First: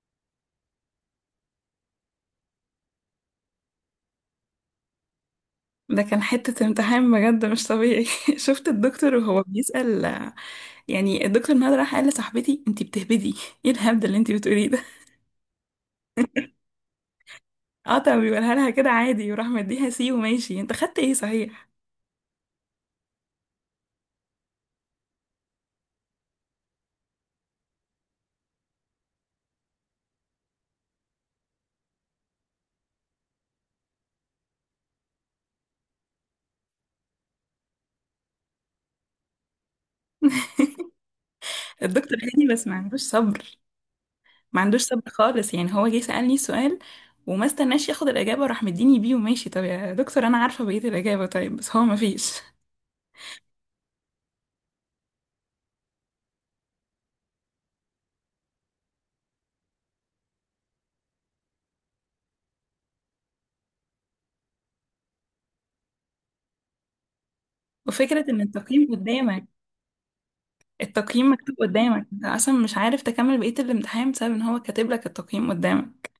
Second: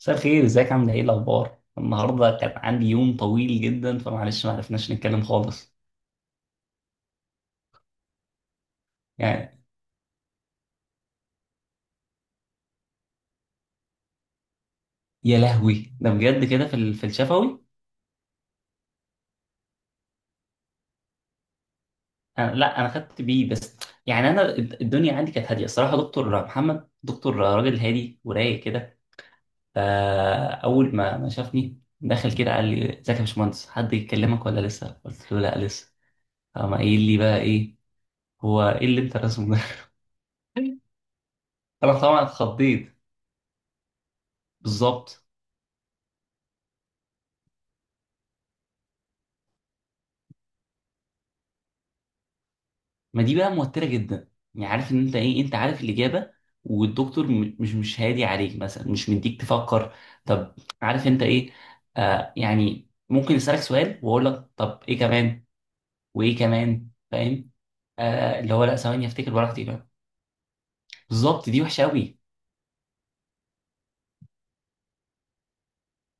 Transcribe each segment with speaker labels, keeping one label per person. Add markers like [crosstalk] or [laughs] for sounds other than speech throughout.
Speaker 1: مساء الخير، ازيك؟ عامله ايه؟ الاخبار النهارده؟ كان عندي يوم طويل جدا فمعلش ما عرفناش نتكلم خالص.
Speaker 2: ده كان حتة امتحان بجد مش طبيعي. [laughs] شفت الدكتور وهو
Speaker 1: يعني
Speaker 2: بيسأل يعني. الدكتور نهاد راح قال لصاحبتي انتي بتهبدي، ايه الهبد اللي انتي بتقوليه ده؟
Speaker 1: يا لهوي ده بجد كده في في الشفوي.
Speaker 2: [laughs] اه طب بيقولها لها كده عادي وراح مديها سي وماشي. انت خدت ايه صحيح؟
Speaker 1: أنا لا، انا خدت بيه بس. يعني انا الدنيا عندي كانت هاديه الصراحه، دكتور محمد دكتور راجل هادي ورايق كده. فاول ما شافني دخل كده قال لي: ازيك يا باشمهندس، حد يكلمك ولا لسه؟ قلت له لا لسه. قام قايل لي بقى: ايه هو ايه اللي انت راسمه ده؟
Speaker 2: [laughs]
Speaker 1: [laughs] انا
Speaker 2: الدكتور
Speaker 1: طبعا
Speaker 2: هادي بس ما
Speaker 1: اتخضيت.
Speaker 2: عندوش صبر ما عندوش صبر
Speaker 1: بالظبط.
Speaker 2: خالص. يعني هو جه سألني سؤال وما استناش ياخد الإجابة وراح مديني بيه وماشي. طب يا دكتور أنا عارفة بقية الإجابة، طيب بس هو ما فيش.
Speaker 1: ما دي بقى موترة جدا. يعني عارف ان انت ايه، انت عارف الإجابة والدكتور مش هادي عليك مثلا، مش مديك تفكر. طب، عارف انت ايه؟ آه يعني ممكن يسألك سؤال واقول لك طب ايه كمان؟ وايه كمان؟ فاهم.
Speaker 2: وفكرة إن
Speaker 1: آه اللي هو لا
Speaker 2: التقييم
Speaker 1: ثواني افتكر
Speaker 2: قدامك،
Speaker 1: براحتي كمان.
Speaker 2: التقييم
Speaker 1: بالظبط،
Speaker 2: مكتوب
Speaker 1: دي وحشة
Speaker 2: قدامك،
Speaker 1: قوي.
Speaker 2: انت اصلا مش عارف تكمل بقية الامتحان بسبب ان هو كاتب لك التقييم قدامك.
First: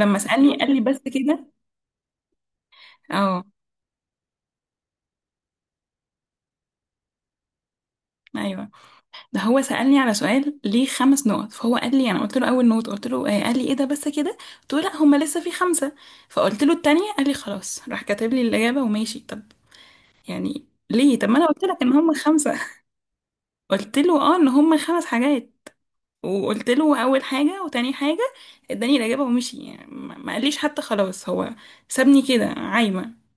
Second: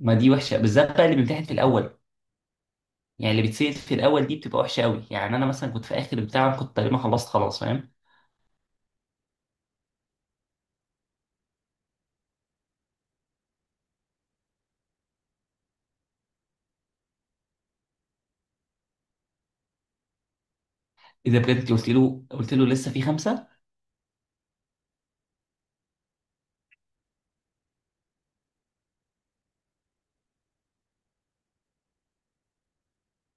Speaker 1: ما دي
Speaker 2: سألني
Speaker 1: وحشة
Speaker 2: قال لي
Speaker 1: بالذات
Speaker 2: بس
Speaker 1: بقى اللي بيمتحن
Speaker 2: كده.
Speaker 1: في الأول. يعني اللي
Speaker 2: اه
Speaker 1: بتسأل في الأول دي بتبقى وحشة قوي. يعني أنا مثلا كنت في آخر بتاع، كنت تقريبا خلصت خلاص، فاهم.
Speaker 2: ايوه، ده هو سألني على سؤال ليه خمس نقط، فهو قال لي، انا قلت له اول نقط، قلت له آه، قال لي ايه ده بس كده؟ قلت له لا هما لسه في خمسة. فقلت له التانية، قال لي خلاص، راح كاتب لي الإجابة وماشي. طب يعني ليه؟ طب ما
Speaker 1: إذا
Speaker 2: انا قلت
Speaker 1: بجد
Speaker 2: لك
Speaker 1: قلت
Speaker 2: ان هما
Speaker 1: له،
Speaker 2: خمسة.
Speaker 1: قلت له لسه
Speaker 2: [laughs]
Speaker 1: في خمسة.
Speaker 2: قلت له اه ان هما خمس حاجات، وقلت له اول حاجه وتاني حاجه، اداني الاجابه ومشي. يعني ما قاليش حتى خلاص هو، سابني كده عايمه.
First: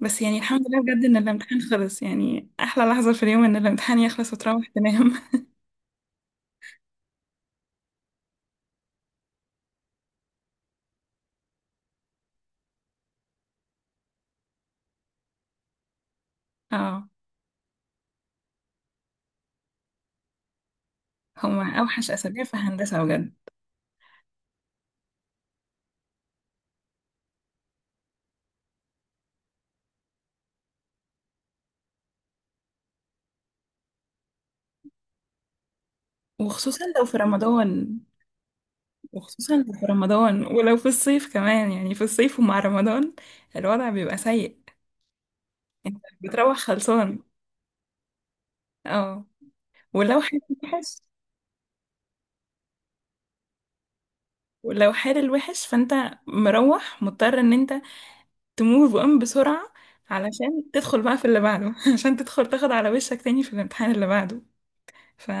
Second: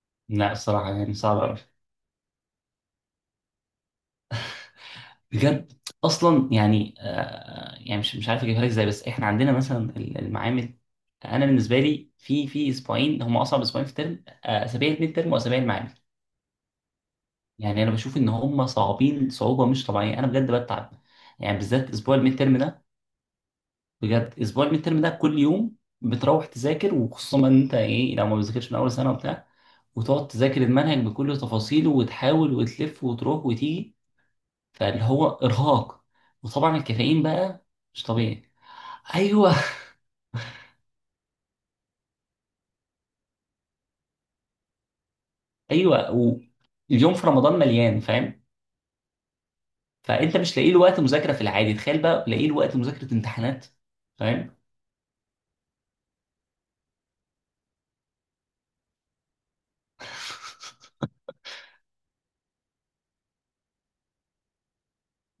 Speaker 2: بس يعني
Speaker 1: لا
Speaker 2: الحمد لله
Speaker 1: الصراحة
Speaker 2: بجد
Speaker 1: يعني
Speaker 2: ان
Speaker 1: صعب قوي،
Speaker 2: الامتحان خلص، يعني احلى لحظه في اليوم ان الامتحان يخلص وتروح تنام. [laughs]
Speaker 1: بجد. اصلا يعني آه يعني مش عارف اجيبها لك ازاي، بس احنا عندنا مثلا المعامل. انا بالنسبه لي في اسبوعين هم اصعب اسبوعين في الترم، اسابيع الميد ترم واسابيع المعامل.
Speaker 2: اه،
Speaker 1: يعني انا بشوف ان هم صعبين صعوبه مش طبيعيه، انا بجد بتعب. يعني
Speaker 2: هما
Speaker 1: بالذات
Speaker 2: اوحش
Speaker 1: اسبوع الميد
Speaker 2: اسابيع في
Speaker 1: ترم ده،
Speaker 2: هندسه بجد.
Speaker 1: بجد اسبوع الميد ترم ده كل يوم بتروح تذاكر، وخصوصا ان انت ايه لو ما بتذاكرش من اول سنه وبتاع، وتقعد تذاكر المنهج بكل تفاصيله وتحاول وتلف وتروح وتيجي، فاللي هو ارهاق. وطبعا
Speaker 2: وخصوصا لو في
Speaker 1: الكافيين بقى
Speaker 2: رمضان.
Speaker 1: مش طبيعي.
Speaker 2: وخصوصا
Speaker 1: ايوه.
Speaker 2: لو في رمضان ولو في الصيف كمان، يعني في الصيف ومع رمضان الوضع بيبقى سيء. انت
Speaker 1: ايوه
Speaker 2: بتروح
Speaker 1: واليوم
Speaker 2: خلصان.
Speaker 1: في رمضان مليان، فاهم.
Speaker 2: اه، ولو
Speaker 1: فانت
Speaker 2: حد
Speaker 1: مش لاقي له
Speaker 2: وحش،
Speaker 1: وقت مذاكره في العادي، تخيل بقى لاقي له وقت مذاكره امتحانات. فاهم.
Speaker 2: ولو حال الوحش، فانت مروح مضطر ان انت تموف اون بسرعة علشان تدخل بقى في اللي بعده. [laughs] عشان تدخل تاخد على وشك تاني في الامتحان اللي بعده،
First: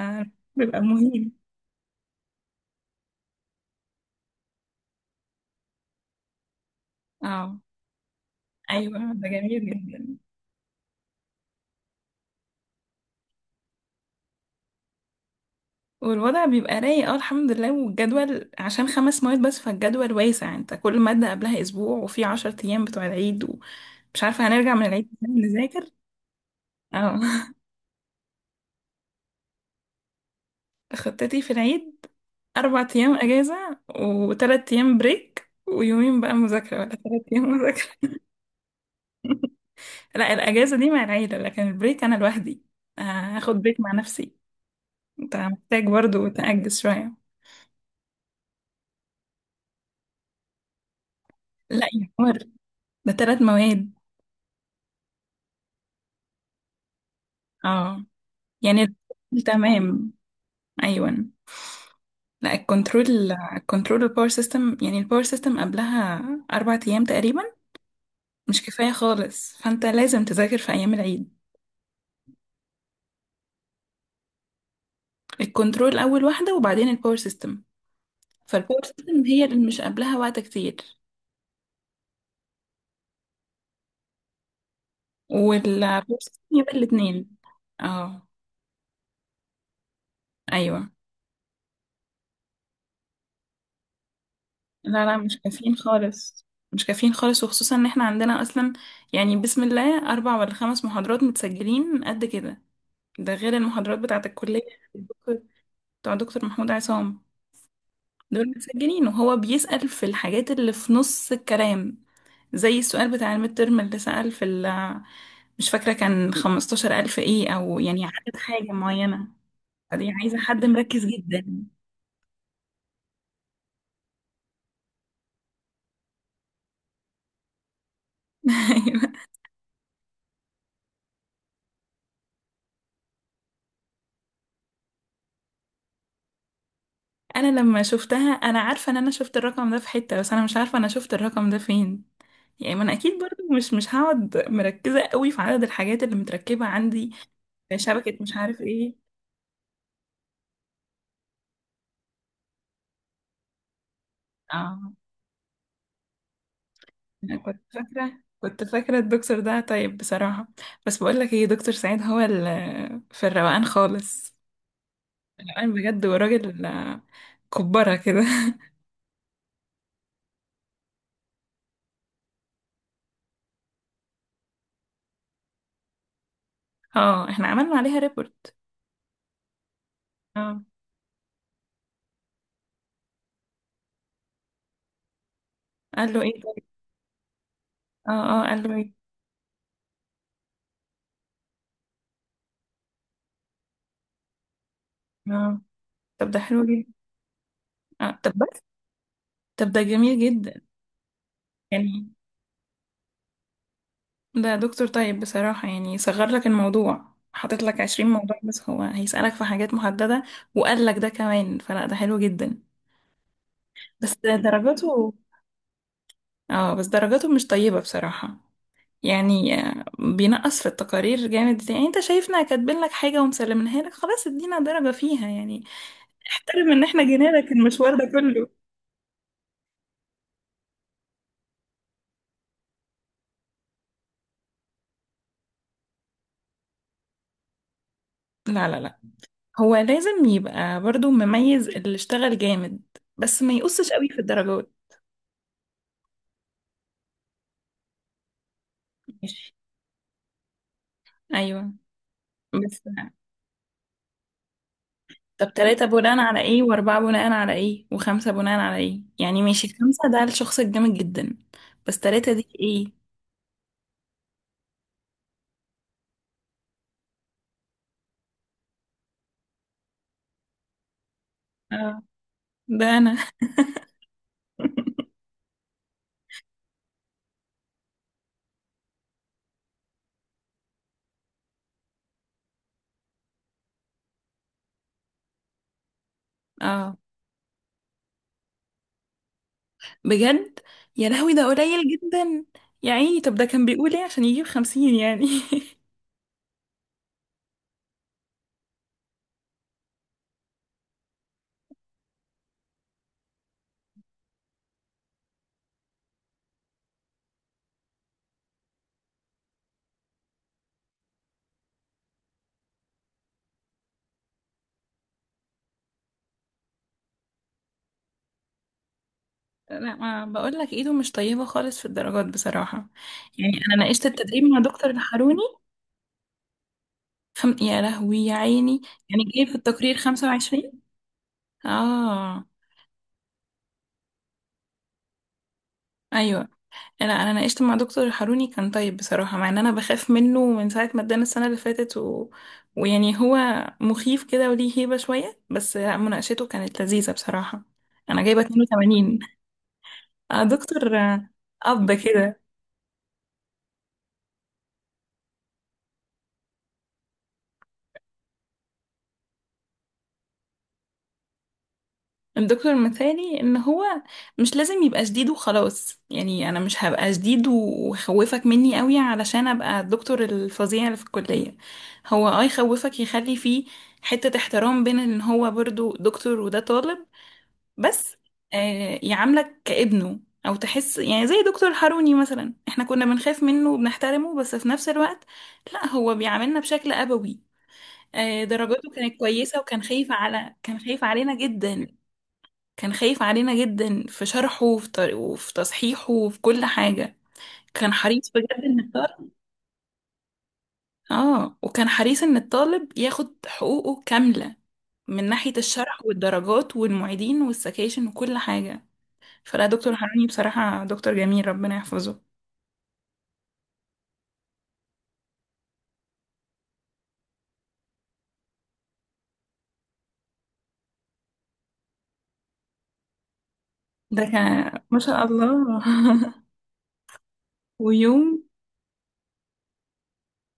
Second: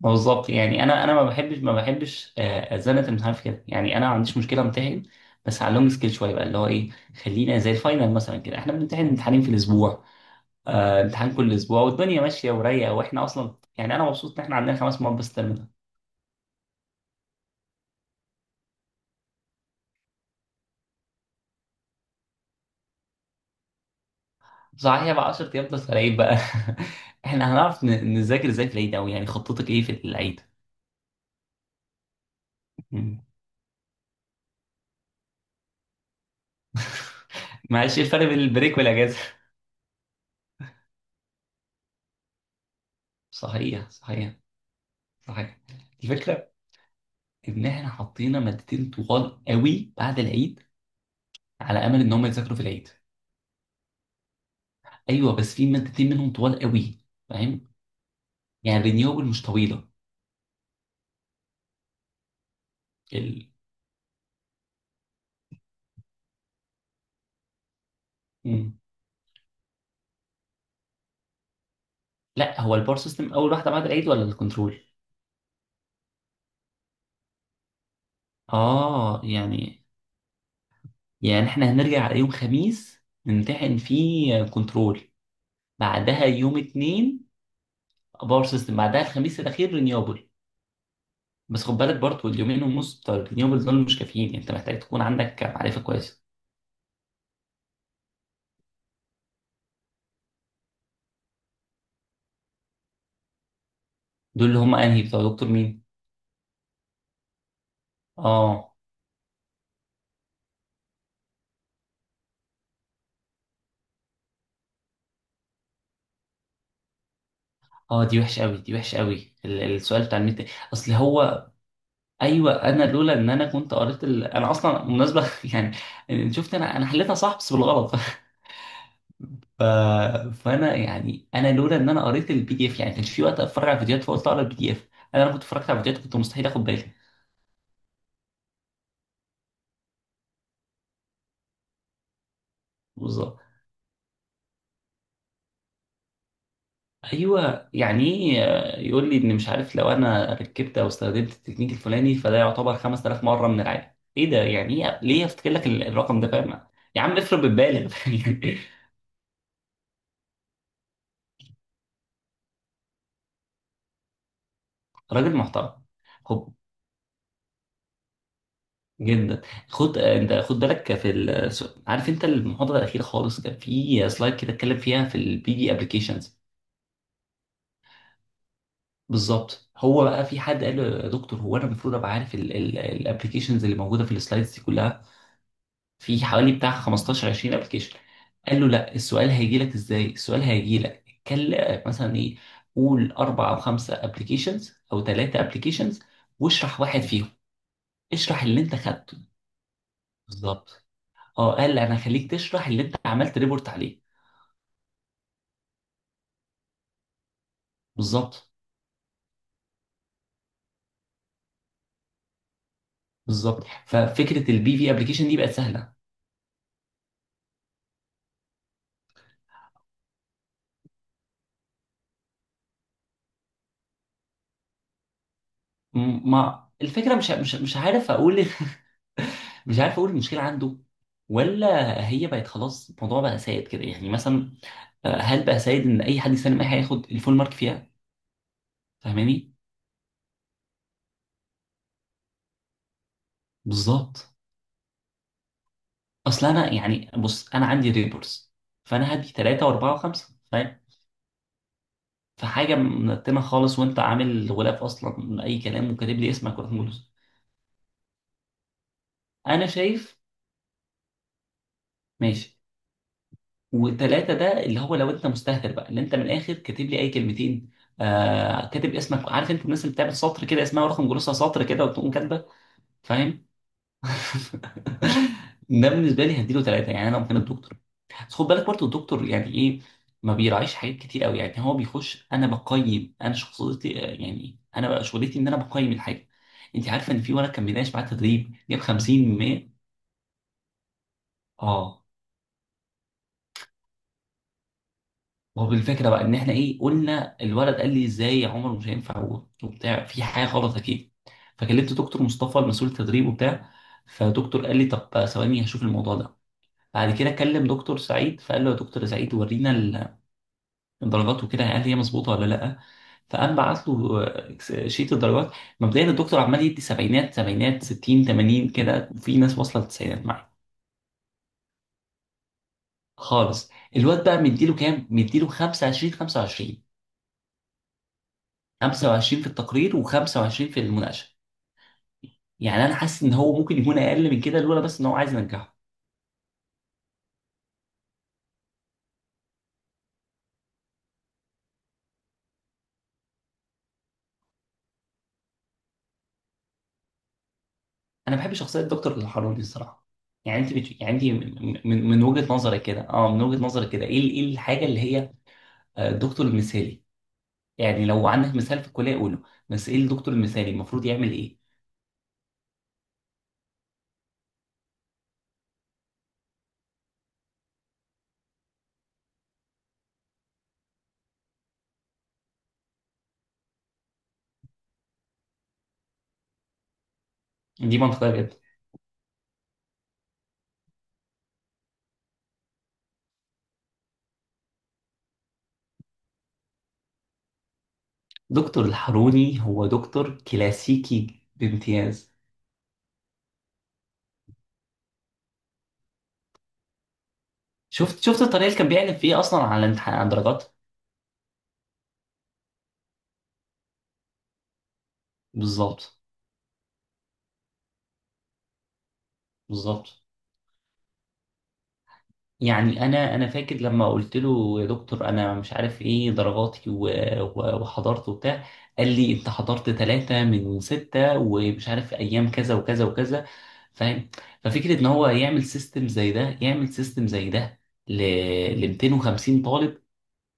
Speaker 1: ما بالظبط. يعني انا ما
Speaker 2: مهم.
Speaker 1: بحبش ما بحبش ازنه الامتحان في كده. يعني انا ما عنديش مشكله امتحن، بس على اللونج سكيل شويه بقى اللي هو ايه، خلينا
Speaker 2: اه
Speaker 1: زي الفاينل مثلا كده، احنا بنمتحن
Speaker 2: ايوه، ده
Speaker 1: امتحانين في
Speaker 2: جميل
Speaker 1: الاسبوع.
Speaker 2: جدا.
Speaker 1: آه امتحان كل اسبوع والدنيا ماشيه ورايقه، واحنا اصلا يعني انا مبسوط ان احنا عندنا خمس مواد بس terminal.
Speaker 2: والوضع بيبقى رايق، اه الحمد لله. والجدول عشان خمس مواد بس، فالجدول واسع، انت كل مادة قبلها اسبوع، وفي عشر ايام بتوع العيد، ومش عارفة هنرجع من العيد
Speaker 1: صحيح بقى
Speaker 2: إزاي
Speaker 1: 10 ايام بس
Speaker 2: نذاكر.
Speaker 1: في العيد بقى. [laughs]
Speaker 2: اه.
Speaker 1: احنا هنعرف نذاكر ازاي في العيد اوي؟ يعني خطتك ايه في العيد؟
Speaker 2: [laughs] خطتي في العيد، أربع أيام
Speaker 1: مم.
Speaker 2: أجازة وتلات أيام بريك ويومين بقى مذاكرة ولا تلات أيام
Speaker 1: معلش ايه
Speaker 2: مذاكرة.
Speaker 1: الفرق بين البريك والاجازه؟
Speaker 2: لا الأجازة دي مع العيلة، لكن البريك أنا لوحدي.
Speaker 1: [laughs]
Speaker 2: هاخد بريك
Speaker 1: صحيح
Speaker 2: مع نفسي.
Speaker 1: صحيح
Speaker 2: أنت
Speaker 1: صحيح.
Speaker 2: محتاج برضو
Speaker 1: الفكره
Speaker 2: تأجز شوية.
Speaker 1: ان احنا حطينا مادتين طوال قوي بعد العيد على
Speaker 2: لا
Speaker 1: امل
Speaker 2: يا
Speaker 1: ان هم
Speaker 2: عمر،
Speaker 1: يذاكروا في العيد.
Speaker 2: ده تلات مواد.
Speaker 1: ايوه بس في مادتين منهم طوال قوي، فاهم.
Speaker 2: اه
Speaker 1: يعني
Speaker 2: يعني،
Speaker 1: الرينيوبل مش طويله.
Speaker 2: تمام، أيوة. لا الكنترول،
Speaker 1: ال...
Speaker 2: الكنترول الباور سيستم، يعني الباور سيستم قبلها أربع أيام تقريبا، مش
Speaker 1: مم.
Speaker 2: كفاية خالص، فأنت لازم تذاكر في أيام العيد.
Speaker 1: لا هو البار سيستم اول واحده بعد العيد ولا الكنترول؟
Speaker 2: الكنترول أول واحدة وبعدين الباور سيستم، فالباور
Speaker 1: اه
Speaker 2: سيستم هي اللي مش
Speaker 1: يعني،
Speaker 2: قبلها وقت كتير.
Speaker 1: يعني احنا هنرجع على يوم خميس نمتحن فيه كنترول،
Speaker 2: والباور
Speaker 1: بعدها
Speaker 2: سيستم
Speaker 1: يوم
Speaker 2: يبقى
Speaker 1: اتنين
Speaker 2: الاتنين. اه
Speaker 1: باور سيستم، بعدها الخميس الاخير رينيوبل.
Speaker 2: أيوة.
Speaker 1: بس خد بالك برضه اليومين ونص بتوع الرينيوبل دول مش كافيين، يعني انت محتاج تكون
Speaker 2: لا لا مش
Speaker 1: عندك
Speaker 2: كافيين
Speaker 1: معرفه كويسه.
Speaker 2: خالص، مش كافيين خالص، وخصوصا ان احنا عندنا اصلا يعني بسم الله اربع ولا خمس محاضرات متسجلين قد كده، ده غير المحاضرات بتاعة
Speaker 1: دول اللي
Speaker 2: الكلية.
Speaker 1: هم انهي بتوع
Speaker 2: الدكتور-
Speaker 1: دكتور مين؟
Speaker 2: بتاع دكتور محمود عصام. دول
Speaker 1: اه.
Speaker 2: متسجلين وهو بيسأل في الحاجات اللي في نص الكلام، زي السؤال بتاع الميد ترم اللي سأل في مش فاكرة كان خمستاشر ألف ايه، او يعني
Speaker 1: اه دي
Speaker 2: عدد
Speaker 1: وحشه قوي،
Speaker 2: حاجة
Speaker 1: دي وحشه
Speaker 2: معينة.
Speaker 1: قوي السؤال
Speaker 2: فدي
Speaker 1: بتاع الميد
Speaker 2: عايزة
Speaker 1: ترم.
Speaker 2: حد
Speaker 1: اصل
Speaker 2: مركز
Speaker 1: هو
Speaker 2: جدا.
Speaker 1: ايوه، انا لولا ان انا كنت قريت انا اصلا مناسبه [laughs] يعني إن شفت انا، انا حليتها صح بس بالغلط. [laughs]
Speaker 2: [laughs]
Speaker 1: ف... فانا يعني انا لولا ان انا قريت البي دي اف، يعني كانش في وقت اتفرج على فيديوهات فقلت اقرا البي دي اف. انا لو كنت اتفرجت على فيديوهات كنت مستحيل اخد بالي.
Speaker 2: انا لما شفتها انا عارفه ان انا شفت الرقم ده في حته، بس انا مش عارفه انا شفت الرقم ده فين. يعني ما انا اكيد
Speaker 1: بالظبط.
Speaker 2: برضو مش هقعد مركزه قوي في عدد الحاجات اللي متركبه عندي،
Speaker 1: ايوه
Speaker 2: في
Speaker 1: يعني
Speaker 2: شبكه مش
Speaker 1: ايه،
Speaker 2: عارف ايه.
Speaker 1: يقول لي ان مش عارف لو انا ركبت او استخدمت التكنيك الفلاني فده يعتبر 5000 مره من العادي. ايه ده يعني
Speaker 2: اه
Speaker 1: ايه ليه افتكر لك الرقم ده، فاهم. يا عم
Speaker 2: انا
Speaker 1: افرض
Speaker 2: كنت
Speaker 1: بتبالغ [laughs]
Speaker 2: فاكره
Speaker 1: يعني.
Speaker 2: كنت فاكره الدكتور ده طيب بصراحه. بس بقول لك ايه، دكتور سعيد هو في الروقان خالص،
Speaker 1: راجل
Speaker 2: الروقان
Speaker 1: محترم.
Speaker 2: بجد،
Speaker 1: خب.
Speaker 2: وراجل كبره كده.
Speaker 1: جدا. خد، انت خد بالك في عارف انت المحاضره الاخيره خالص كان في سلايد كده اتكلم فيها في البي دي ابلكيشنز.
Speaker 2: [laughs] اه احنا عملنا عليها ريبورت.
Speaker 1: بالظبط، هو بقى في
Speaker 2: اه
Speaker 1: حد قال له: يا دكتور هو انا المفروض ابقى عارف الابلكيشنز اللي موجوده في السلايدز دي كلها؟
Speaker 2: قال له
Speaker 1: في
Speaker 2: ايه؟
Speaker 1: حوالي
Speaker 2: طيب.
Speaker 1: بتاع 15 20 ابلكيشن.
Speaker 2: اه اه
Speaker 1: قال
Speaker 2: قال
Speaker 1: له:
Speaker 2: له ايه؟
Speaker 1: لا السؤال هيجي لك ازاي، السؤال هيجي لك اتكلم مثلا ايه، قول اربع او خمسه ابلكيشنز او ثلاثه
Speaker 2: اه
Speaker 1: ابلكيشنز
Speaker 2: طب ده حلو
Speaker 1: واشرح
Speaker 2: جدا.
Speaker 1: واحد فيهم،
Speaker 2: اه طب.
Speaker 1: اشرح اللي انت خدته.
Speaker 2: طب ده جميل جدا
Speaker 1: بالظبط. اه قال انا
Speaker 2: يعني.
Speaker 1: هخليك تشرح اللي انت عملت ريبورت عليه.
Speaker 2: ده دكتور طيب بصراحة، يعني صغر لك الموضوع، حاطط لك عشرين موضوع
Speaker 1: بالظبط.
Speaker 2: بس هو هيسألك في حاجات محددة، وقال لك ده كمان، فلا ده حلو جدا.
Speaker 1: بالظبط
Speaker 2: بس
Speaker 1: ففكره البي في
Speaker 2: درجاته،
Speaker 1: ابلكيشن دي بقت سهله.
Speaker 2: اه بس درجاته مش طيبة بصراحة. يعني بينقص في التقارير جامد. يعني انت شايفنا كاتبين لك حاجة ومسلمينها لك، خلاص ادينا درجة فيها يعني،
Speaker 1: ما
Speaker 2: احترم ان احنا
Speaker 1: الفكره
Speaker 2: جينا
Speaker 1: مش
Speaker 2: لك
Speaker 1: مش مش
Speaker 2: المشوار ده
Speaker 1: عارف اقول. [laughs]
Speaker 2: كله.
Speaker 1: مش عارف اقول المشكله عنده، ولا هي بقت خلاص الموضوع بقى سائد كده. يعني مثلا، هل بقى سيد ان اي حد يسلم اي حاجه ياخد الفول مارك فيها؟
Speaker 2: لا لا لا،
Speaker 1: فاهماني.
Speaker 2: هو لازم يبقى برضو مميز اللي اشتغل جامد، بس ما يقصش قوي في
Speaker 1: بالظبط.
Speaker 2: الدرجات.
Speaker 1: اصل انا يعني بص انا عندي ريبورتس، فانا هدي ثلاثه واربعه وخمسه، فاهم.
Speaker 2: ايوه
Speaker 1: فحاجه
Speaker 2: بس.
Speaker 1: منتنه خالص وانت عامل غلاف اصلا
Speaker 2: طب
Speaker 1: اي
Speaker 2: تلاتة
Speaker 1: كلام وكاتب
Speaker 2: بناء
Speaker 1: لي
Speaker 2: على
Speaker 1: اسمك
Speaker 2: ايه،
Speaker 1: ورقم
Speaker 2: واربعة
Speaker 1: جلوس.
Speaker 2: بناء على ايه، وخمسة بناء على ايه؟ يعني
Speaker 1: انا
Speaker 2: ماشي خمسة
Speaker 1: شايف
Speaker 2: ده الشخص الجامد جدا، بس تلاتة دي
Speaker 1: ماشي.
Speaker 2: ايه؟
Speaker 1: وثلاثه ده اللي هو لو انت مستهتر بقى اللي انت من الاخر كاتب لي اي كلمتين، آه كاتب اسمك، عارف انت الناس اللي بتعمل سطر كده اسمها ورقم جلوسها سطر كده
Speaker 2: اه
Speaker 1: وتقوم كاتبه،
Speaker 2: ده انا.
Speaker 1: فاهم. ده بالنسبه لي هديله ثلاثه. يعني انا ممكن الدكتور، بس خد بالك برضه الدكتور يعني ايه ما بيراعيش حاجات كتير قوي، يعني هو بيخش انا بقيم انا شخصيتي، يعني انا بقى شغلتي ان انا بقيم الحاجه. انت
Speaker 2: اه
Speaker 1: عارفه ان في ولد كان بيناقش معاه تدريب جاب 50 من 100؟
Speaker 2: بجد؟ يا لهوي ده قليل
Speaker 1: اه.
Speaker 2: جدا. يا عيني، طب ده كان بيقول ايه عشان يجيب خمسين يعني؟
Speaker 1: ما هو بالفكره
Speaker 2: [laughs]
Speaker 1: بقى ان احنا ايه قلنا، الولد قال لي ازاي يا عمر مش هينفع، وبتاع في حاجه غلط اكيد، فكلمت دكتور مصطفى المسؤول التدريب وبتاع، فدكتور قال لي طب ثواني هشوف الموضوع ده، بعد كده كلم دكتور سعيد فقال له: يا دكتور سعيد ورينا الدرجات وكده، هل هي مظبوطه ولا لا؟ فقام بعت له شيت الدرجات. مبدئيا الدكتور عمال يدي سبعينات سبعينات 60 80 كده، وفي ناس واصله
Speaker 2: لا ما
Speaker 1: للتسعينات معاه.
Speaker 2: بقول لك ايده مش طيبة خالص في الدرجات بصراحة. يعني
Speaker 1: خالص.
Speaker 2: انا ناقشت
Speaker 1: الواد بقى
Speaker 2: التدريب مع
Speaker 1: مديله
Speaker 2: دكتور
Speaker 1: كام؟
Speaker 2: الحروني.
Speaker 1: مديله 25 25.
Speaker 2: يا لهوي يا عيني. يعني
Speaker 1: 25
Speaker 2: جايب
Speaker 1: في
Speaker 2: في التقرير
Speaker 1: التقرير
Speaker 2: خمسة
Speaker 1: و25
Speaker 2: وعشرين.
Speaker 1: في المناقشه.
Speaker 2: اه
Speaker 1: يعني انا حاسس ان هو ممكن يكون اقل من كده لولا بس ان هو عايز ينجحه.
Speaker 2: ايوه. انا ناقشت مع دكتور حاروني، كان طيب بصراحه، مع ان انا بخاف منه من ساعه ما ادانا السنه اللي فاتت ويعني هو مخيف كده وليه هيبه شويه، بس لا مناقشته كانت لذيذه بصراحه. انا
Speaker 1: انا
Speaker 2: جايبه
Speaker 1: بحب شخصيه دكتور
Speaker 2: 82.
Speaker 1: الحروري الصراحه. يعني انت
Speaker 2: دكتور
Speaker 1: يعني انت من
Speaker 2: اب
Speaker 1: من
Speaker 2: كده.
Speaker 1: وجهه نظرك كده، اه من وجهه نظرك كده ايه ايه الحاجه اللي هي الدكتور المثالي؟ يعني لو عندك مثال في الكليه قوله، بس ايه الدكتور المثالي المفروض يعمل ايه؟
Speaker 2: الدكتور مثالي ان هو مش لازم يبقى شديد وخلاص، يعني انا مش هبقى شديد وخوفك مني قوي علشان ابقى الدكتور الفظيع اللي في الكليه. هو اه يخوفك يخلي فيه حتة احترام بين ان هو برضو دكتور وده طالب
Speaker 1: دي
Speaker 2: بس.
Speaker 1: منطقيه جدا.
Speaker 2: يعاملك كابنه، او تحس يعني زي دكتور حروني مثلا، احنا كنا بنخاف منه وبنحترمه بس في نفس الوقت لا هو بيعاملنا بشكل ابوي.
Speaker 1: دكتور
Speaker 2: درجاته كانت كويسة،
Speaker 1: الحروري
Speaker 2: وكان
Speaker 1: هو
Speaker 2: خايف
Speaker 1: دكتور
Speaker 2: على كان خايف علينا
Speaker 1: كلاسيكي
Speaker 2: جدا
Speaker 1: بامتياز.
Speaker 2: كان خايف علينا جدا في شرحه وفي تصحيحه وفي كل حاجة. كان حريص
Speaker 1: شفت
Speaker 2: بجد
Speaker 1: الطريقه اللي
Speaker 2: ان
Speaker 1: كان بيعلن
Speaker 2: الطالب،
Speaker 1: فيها اصلا على الامتحان على الدرجات؟
Speaker 2: اه وكان حريص ان الطالب ياخد حقوقه كاملة من ناحية الشرح
Speaker 1: بالظبط.
Speaker 2: والدرجات والمعيدين والسكاشن وكل حاجة. فلا دكتور
Speaker 1: بالظبط.
Speaker 2: حنوني بصراحة دكتور جميل ربنا يحفظه.
Speaker 1: يعني انا فاكر لما قلت له: يا دكتور انا مش عارف ايه درجاتي وحضرت وبتاع. قال لي: انت حضرت ثلاثة من ستة ومش عارف ايام كذا وكذا وكذا.
Speaker 2: ده
Speaker 1: فاهم.
Speaker 2: كان ما
Speaker 1: ففكرة ان
Speaker 2: شاء
Speaker 1: هو يعمل
Speaker 2: الله.
Speaker 1: سيستم زي ده، يعمل سيستم زي ده
Speaker 2: [laughs]
Speaker 1: ل
Speaker 2: ويوم
Speaker 1: ل 250 طالب،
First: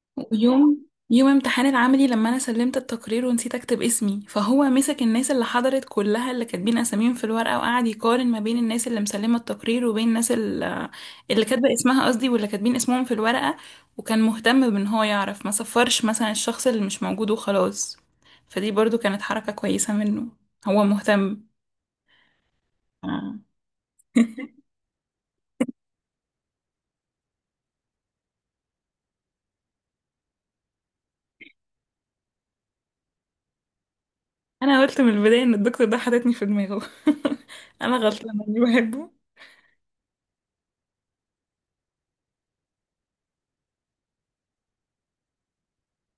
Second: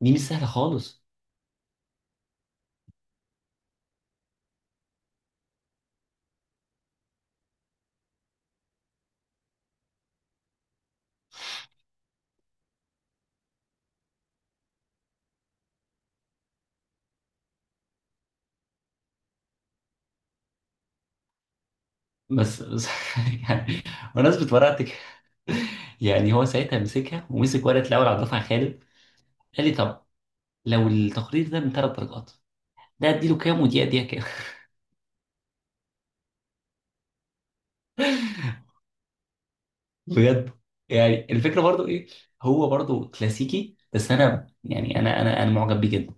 Speaker 1: دي مش سهلة
Speaker 2: ويوم
Speaker 1: خالص.
Speaker 2: يوم امتحان العملي، لما انا سلمت التقرير ونسيت اكتب اسمي، فهو مسك الناس اللي حضرت كلها اللي كاتبين اساميهم في الورقة، وقعد يقارن ما بين الناس اللي مسلمة التقرير وبين اللي كاتبة اسمها، قصدي واللي كاتبين اسمهم في الورقة، وكان مهتم بان هو يعرف ما صفرش مثلا الشخص اللي مش موجود وخلاص. فدي برضو كانت حركة كويسة منه، هو مهتم.
Speaker 1: بس.
Speaker 2: آه.
Speaker 1: [laughs] يعني بمناسبة ورقتك كده، يعني هو ساعتها مسكها ومسك ورقة الاول على الدفعة خالد، قال لي: طب لو التقرير ده من ثلاث درجات، ده اديله كام ودي اديها كام؟
Speaker 2: انا قلت من البدايه ان الدكتور ده حاططني في دماغه. [laughs] انا غلطانه اني بحبه.
Speaker 1: بجد. يعني الفكره برضو ايه، هو برضو كلاسيكي بس انا يعني انا معجب بيه جدا.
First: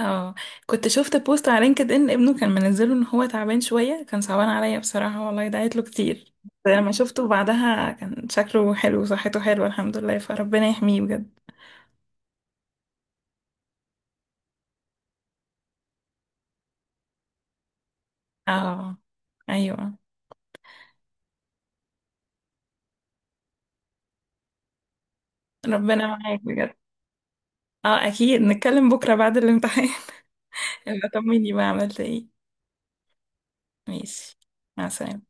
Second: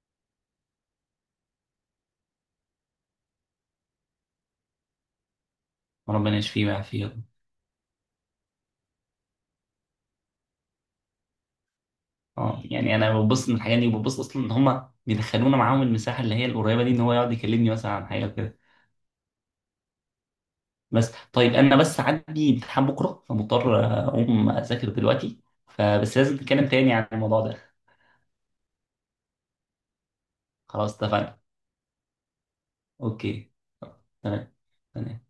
Speaker 2: اه كنت شفت بوست على لينكد ان ابنه كان منزله ان هو تعبان شويه، كان صعبان عليا بصراحه والله، دعيت له كتير،
Speaker 1: ربنا يشفيه
Speaker 2: بس لما
Speaker 1: ويعافيه يا رب.
Speaker 2: شفته بعدها كان شكله حلو وصحته حلوه الحمد لله، فربنا يحميه بجد.
Speaker 1: اه يعني انا ببص من الحاجات دي، وببص اصلا ان هم بيدخلونا معاهم المساحه اللي هي القريبه دي، ان هو يقعد يكلمني مثلا عن حاجه كده.
Speaker 2: اه ايوه،
Speaker 1: بس طيب انا بس عندي امتحان بكره، فمضطر اقوم اذاكر دلوقتي،
Speaker 2: ربنا
Speaker 1: فبس لازم
Speaker 2: معاك
Speaker 1: نتكلم
Speaker 2: بجد.
Speaker 1: تاني عن الموضوع ده.
Speaker 2: اه اكيد نتكلم بكره بعد الامتحان. [laughs]
Speaker 1: خلاص
Speaker 2: ابقى
Speaker 1: اتفقنا.
Speaker 2: طمني بقى عملت ايه.
Speaker 1: اوكي.
Speaker 2: ماشي،
Speaker 1: تمام.
Speaker 2: مع السلامه.
Speaker 1: تمام.